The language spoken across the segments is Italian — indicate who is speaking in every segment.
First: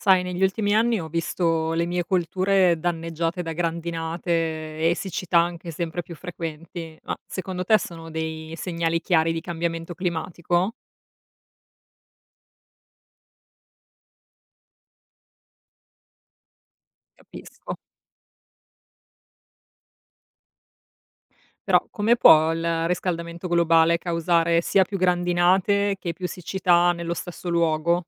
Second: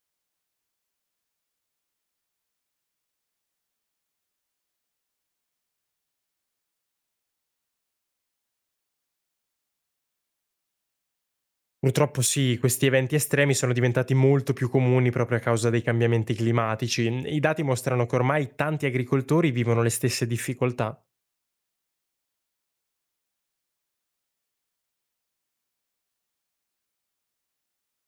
Speaker 1: Sai, negli ultimi anni ho visto le mie colture danneggiate da grandinate e siccità anche sempre più frequenti, ma secondo te sono dei segnali chiari di cambiamento climatico?
Speaker 2: Purtroppo sì, questi eventi estremi sono diventati molto più comuni proprio a causa dei cambiamenti climatici. I dati
Speaker 1: Capisco.
Speaker 2: mostrano che ormai tanti agricoltori vivono le stesse difficoltà.
Speaker 1: Però come può il riscaldamento globale causare sia più grandinate che più siccità nello stesso luogo?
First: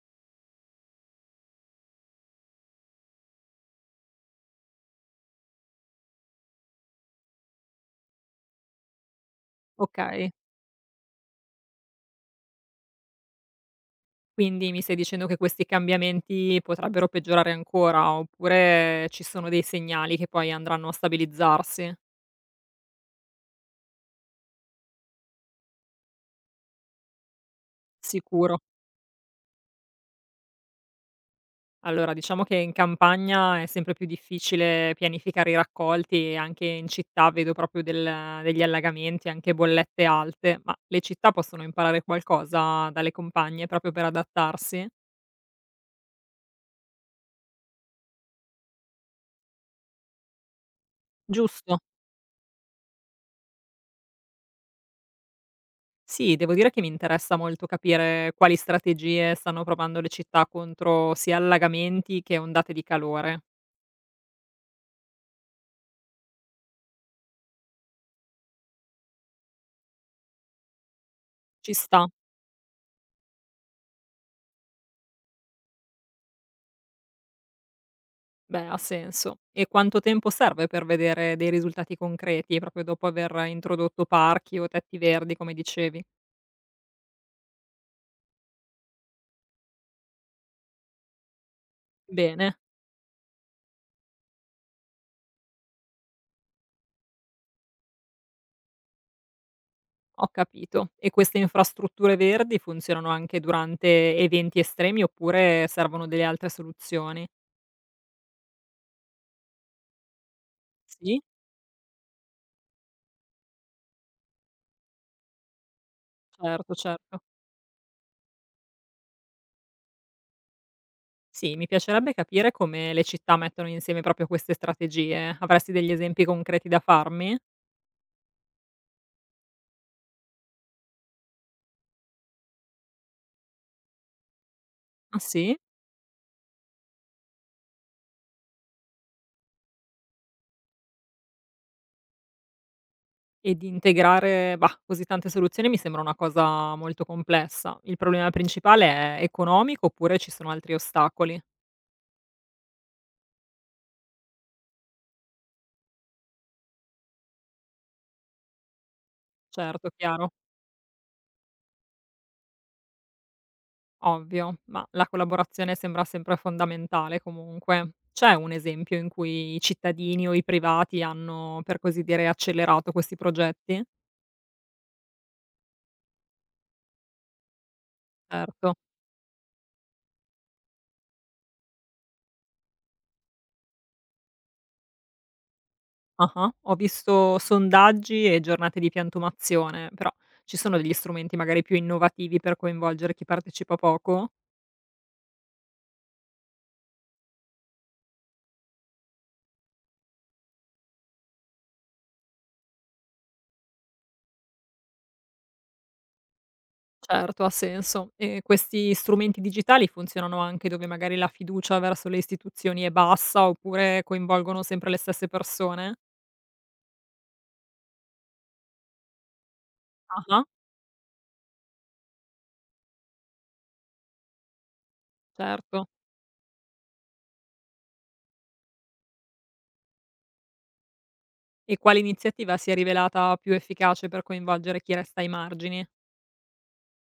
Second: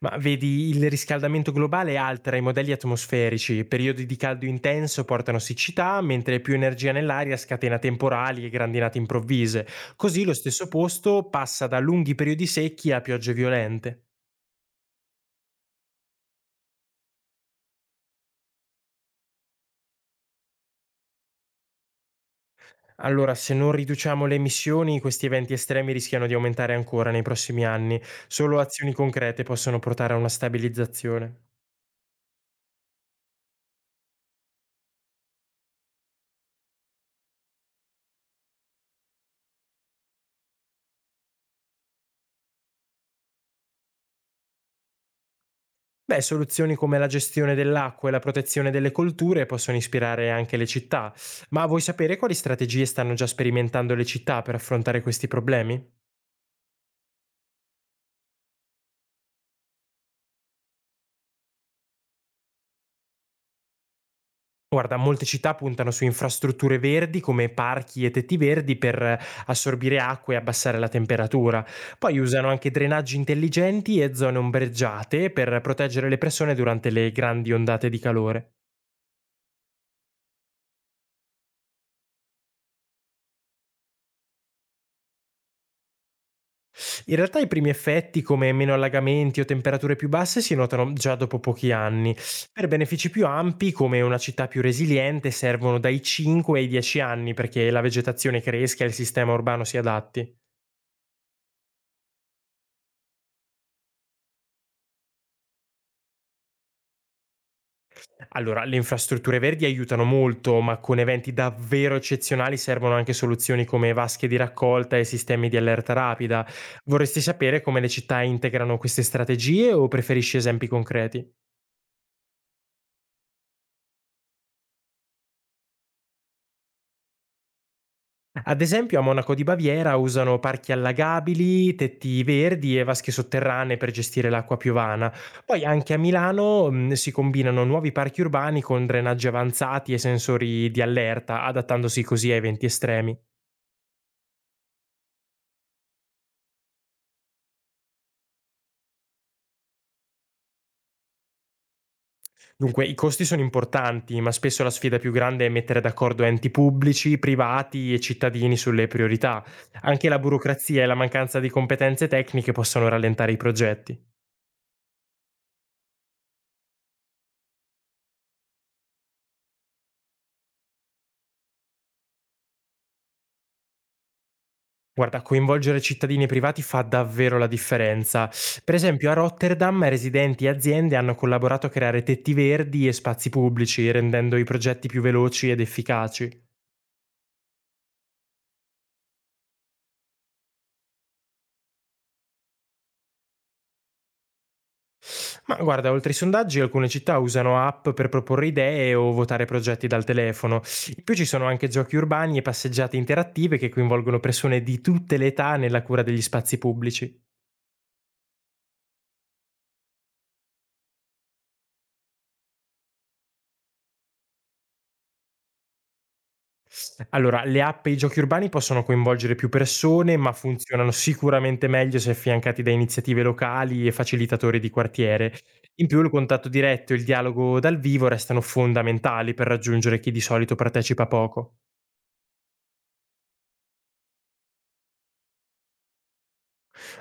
Speaker 2: Ma vedi, il riscaldamento globale altera i modelli atmosferici, periodi di caldo intenso portano siccità, mentre più energia nell'aria scatena temporali e grandinate improvvise.
Speaker 1: Ok,
Speaker 2: Così lo stesso posto passa da lunghi periodi secchi a piogge violente.
Speaker 1: quindi mi stai dicendo che questi cambiamenti potrebbero peggiorare ancora, oppure ci sono dei segnali che poi andranno a stabilizzarsi?
Speaker 2: Allora, se non riduciamo le emissioni, questi eventi estremi rischiano di aumentare ancora nei prossimi anni.
Speaker 1: Sicuro.
Speaker 2: Solo azioni concrete possono portare a una stabilizzazione.
Speaker 1: Allora, diciamo che in campagna è sempre più difficile pianificare i raccolti e anche in città vedo proprio del degli allagamenti, anche bollette alte, ma le città possono imparare qualcosa dalle compagne proprio per adattarsi?
Speaker 2: Beh, soluzioni come la gestione dell'acqua e la protezione delle colture possono ispirare anche le città. Ma
Speaker 1: Giusto.
Speaker 2: vuoi sapere quali strategie stanno già sperimentando le città per affrontare questi problemi?
Speaker 1: Sì, devo dire che mi interessa molto capire quali strategie stanno provando le città contro sia allagamenti che ondate di calore.
Speaker 2: Guarda, molte città puntano su infrastrutture verdi come parchi e tetti verdi per assorbire acqua e abbassare la temperatura.
Speaker 1: Ci sta.
Speaker 2: Poi usano anche drenaggi intelligenti e zone ombreggiate per proteggere le persone durante le grandi ondate di calore.
Speaker 1: Beh, ha senso. E quanto tempo serve per vedere dei risultati concreti, proprio dopo aver introdotto parchi o tetti verdi, come dicevi?
Speaker 2: In realtà i primi effetti come meno allagamenti o temperature più basse si notano già dopo pochi anni.
Speaker 1: Bene,
Speaker 2: Per benefici più ampi come una città più resiliente servono dai 5 ai 10 anni perché la vegetazione cresca e il sistema urbano si
Speaker 1: ho
Speaker 2: adatti.
Speaker 1: capito. E queste infrastrutture verdi funzionano anche durante eventi estremi oppure servono delle altre soluzioni?
Speaker 2: Allora, le infrastrutture verdi aiutano molto, ma con
Speaker 1: Sì,
Speaker 2: eventi davvero eccezionali servono anche soluzioni come vasche di raccolta e sistemi di allerta rapida.
Speaker 1: certo, certo.
Speaker 2: Vorresti sapere come le città integrano queste strategie o preferisci esempi concreti?
Speaker 1: Sì, mi piacerebbe capire come le città mettono insieme proprio queste strategie. Avresti degli esempi concreti da farmi?
Speaker 2: Ad esempio, a Monaco di Baviera usano parchi allagabili, tetti verdi e vasche sotterranee per gestire l'acqua piovana.
Speaker 1: Ah, sì?
Speaker 2: Poi anche a Milano si combinano nuovi parchi urbani con drenaggi avanzati e sensori di allerta, adattandosi così a eventi estremi.
Speaker 1: E di integrare, bah, così tante soluzioni mi sembra una cosa molto complessa. Il problema principale è economico oppure ci sono altri ostacoli?
Speaker 2: Dunque, i costi sono importanti, ma spesso la sfida più grande è mettere d'accordo enti pubblici, privati e cittadini sulle priorità.
Speaker 1: Certo,
Speaker 2: Anche la
Speaker 1: chiaro,
Speaker 2: burocrazia e la mancanza di competenze tecniche possono rallentare i progetti.
Speaker 1: ovvio, ma la collaborazione sembra sempre fondamentale comunque. C'è un esempio in cui i cittadini o i privati hanno, per così dire, accelerato questi progetti?
Speaker 2: Guarda, coinvolgere cittadini e privati fa davvero la differenza.
Speaker 1: Certo.
Speaker 2: Per esempio, a Rotterdam residenti e aziende hanno collaborato a creare tetti verdi e spazi pubblici, rendendo i progetti più veloci ed efficaci.
Speaker 1: Ah-ah. Ho visto sondaggi e giornate di piantumazione, però ci sono degli strumenti magari più innovativi per coinvolgere chi partecipa poco?
Speaker 2: Ma guarda, oltre ai sondaggi, alcune città usano app per proporre idee o votare progetti dal telefono. In più ci sono anche giochi urbani e passeggiate interattive che coinvolgono persone di tutte le età nella cura degli spazi pubblici.
Speaker 1: Certo, ha senso. E questi strumenti digitali funzionano anche dove magari la fiducia verso le istituzioni è bassa oppure coinvolgono sempre le stesse persone?
Speaker 2: Allora, le app e i giochi urbani possono coinvolgere più persone, ma
Speaker 1: Ah-ah,
Speaker 2: funzionano sicuramente meglio se affiancati da iniziative locali e facilitatori di quartiere. In
Speaker 1: certo.
Speaker 2: più il contatto diretto e il dialogo dal vivo restano fondamentali per raggiungere chi di solito partecipa poco.
Speaker 1: E quale iniziativa si è rivelata più efficace per coinvolgere chi resta ai margini?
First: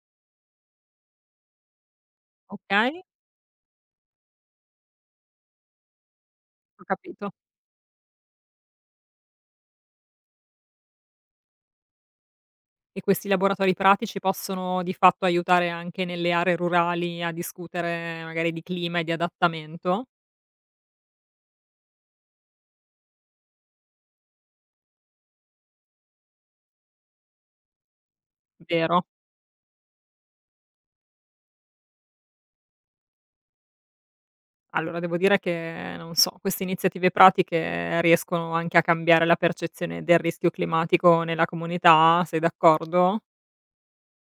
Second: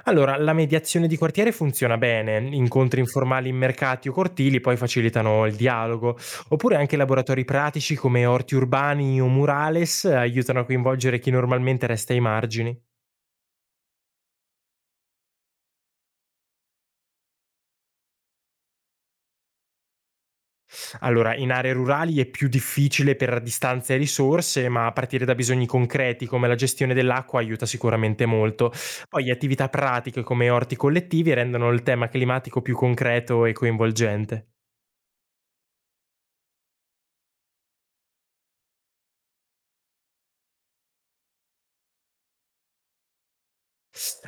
Speaker 2: Allora, la mediazione di quartiere funziona bene, incontri
Speaker 1: Okay,
Speaker 2: informali in mercati o cortili poi facilitano il dialogo, oppure
Speaker 1: ho
Speaker 2: anche
Speaker 1: capito.
Speaker 2: laboratori pratici come orti urbani o murales, aiutano a coinvolgere chi normalmente resta ai margini.
Speaker 1: E questi laboratori pratici possono di fatto aiutare anche nelle aree rurali a discutere magari di clima e di adattamento?
Speaker 2: Allora, in aree rurali è più difficile per distanze e risorse, ma a partire da bisogni concreti come la gestione dell'acqua aiuta sicuramente molto.
Speaker 1: Vero?
Speaker 2: Poi attività pratiche come orti collettivi rendono il tema climatico più concreto e coinvolgente.
Speaker 1: Allora, devo dire che, non so, queste iniziative pratiche riescono anche a cambiare la percezione del rischio climatico nella comunità, sei d'accordo?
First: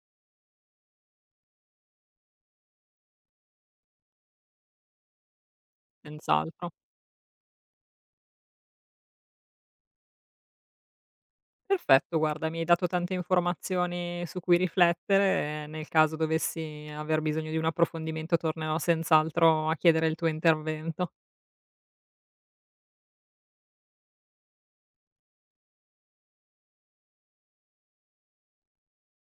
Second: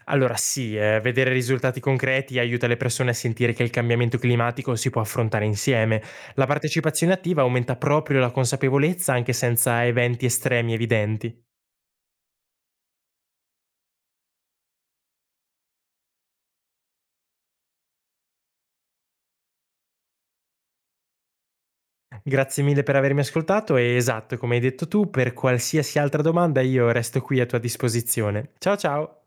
Speaker 2: Allora sì, vedere risultati concreti aiuta le persone a sentire che il cambiamento climatico si può affrontare insieme. La
Speaker 1: Senz'altro.
Speaker 2: partecipazione attiva aumenta proprio la consapevolezza anche senza eventi estremi evidenti.
Speaker 1: Perfetto, guarda, mi hai dato tante informazioni su cui riflettere e nel caso dovessi aver bisogno di un approfondimento tornerò senz'altro a chiedere il tuo intervento.
Speaker 2: Grazie mille per avermi ascoltato e esatto, come hai detto tu, per qualsiasi altra domanda io resto qui a tua disposizione. Ciao ciao!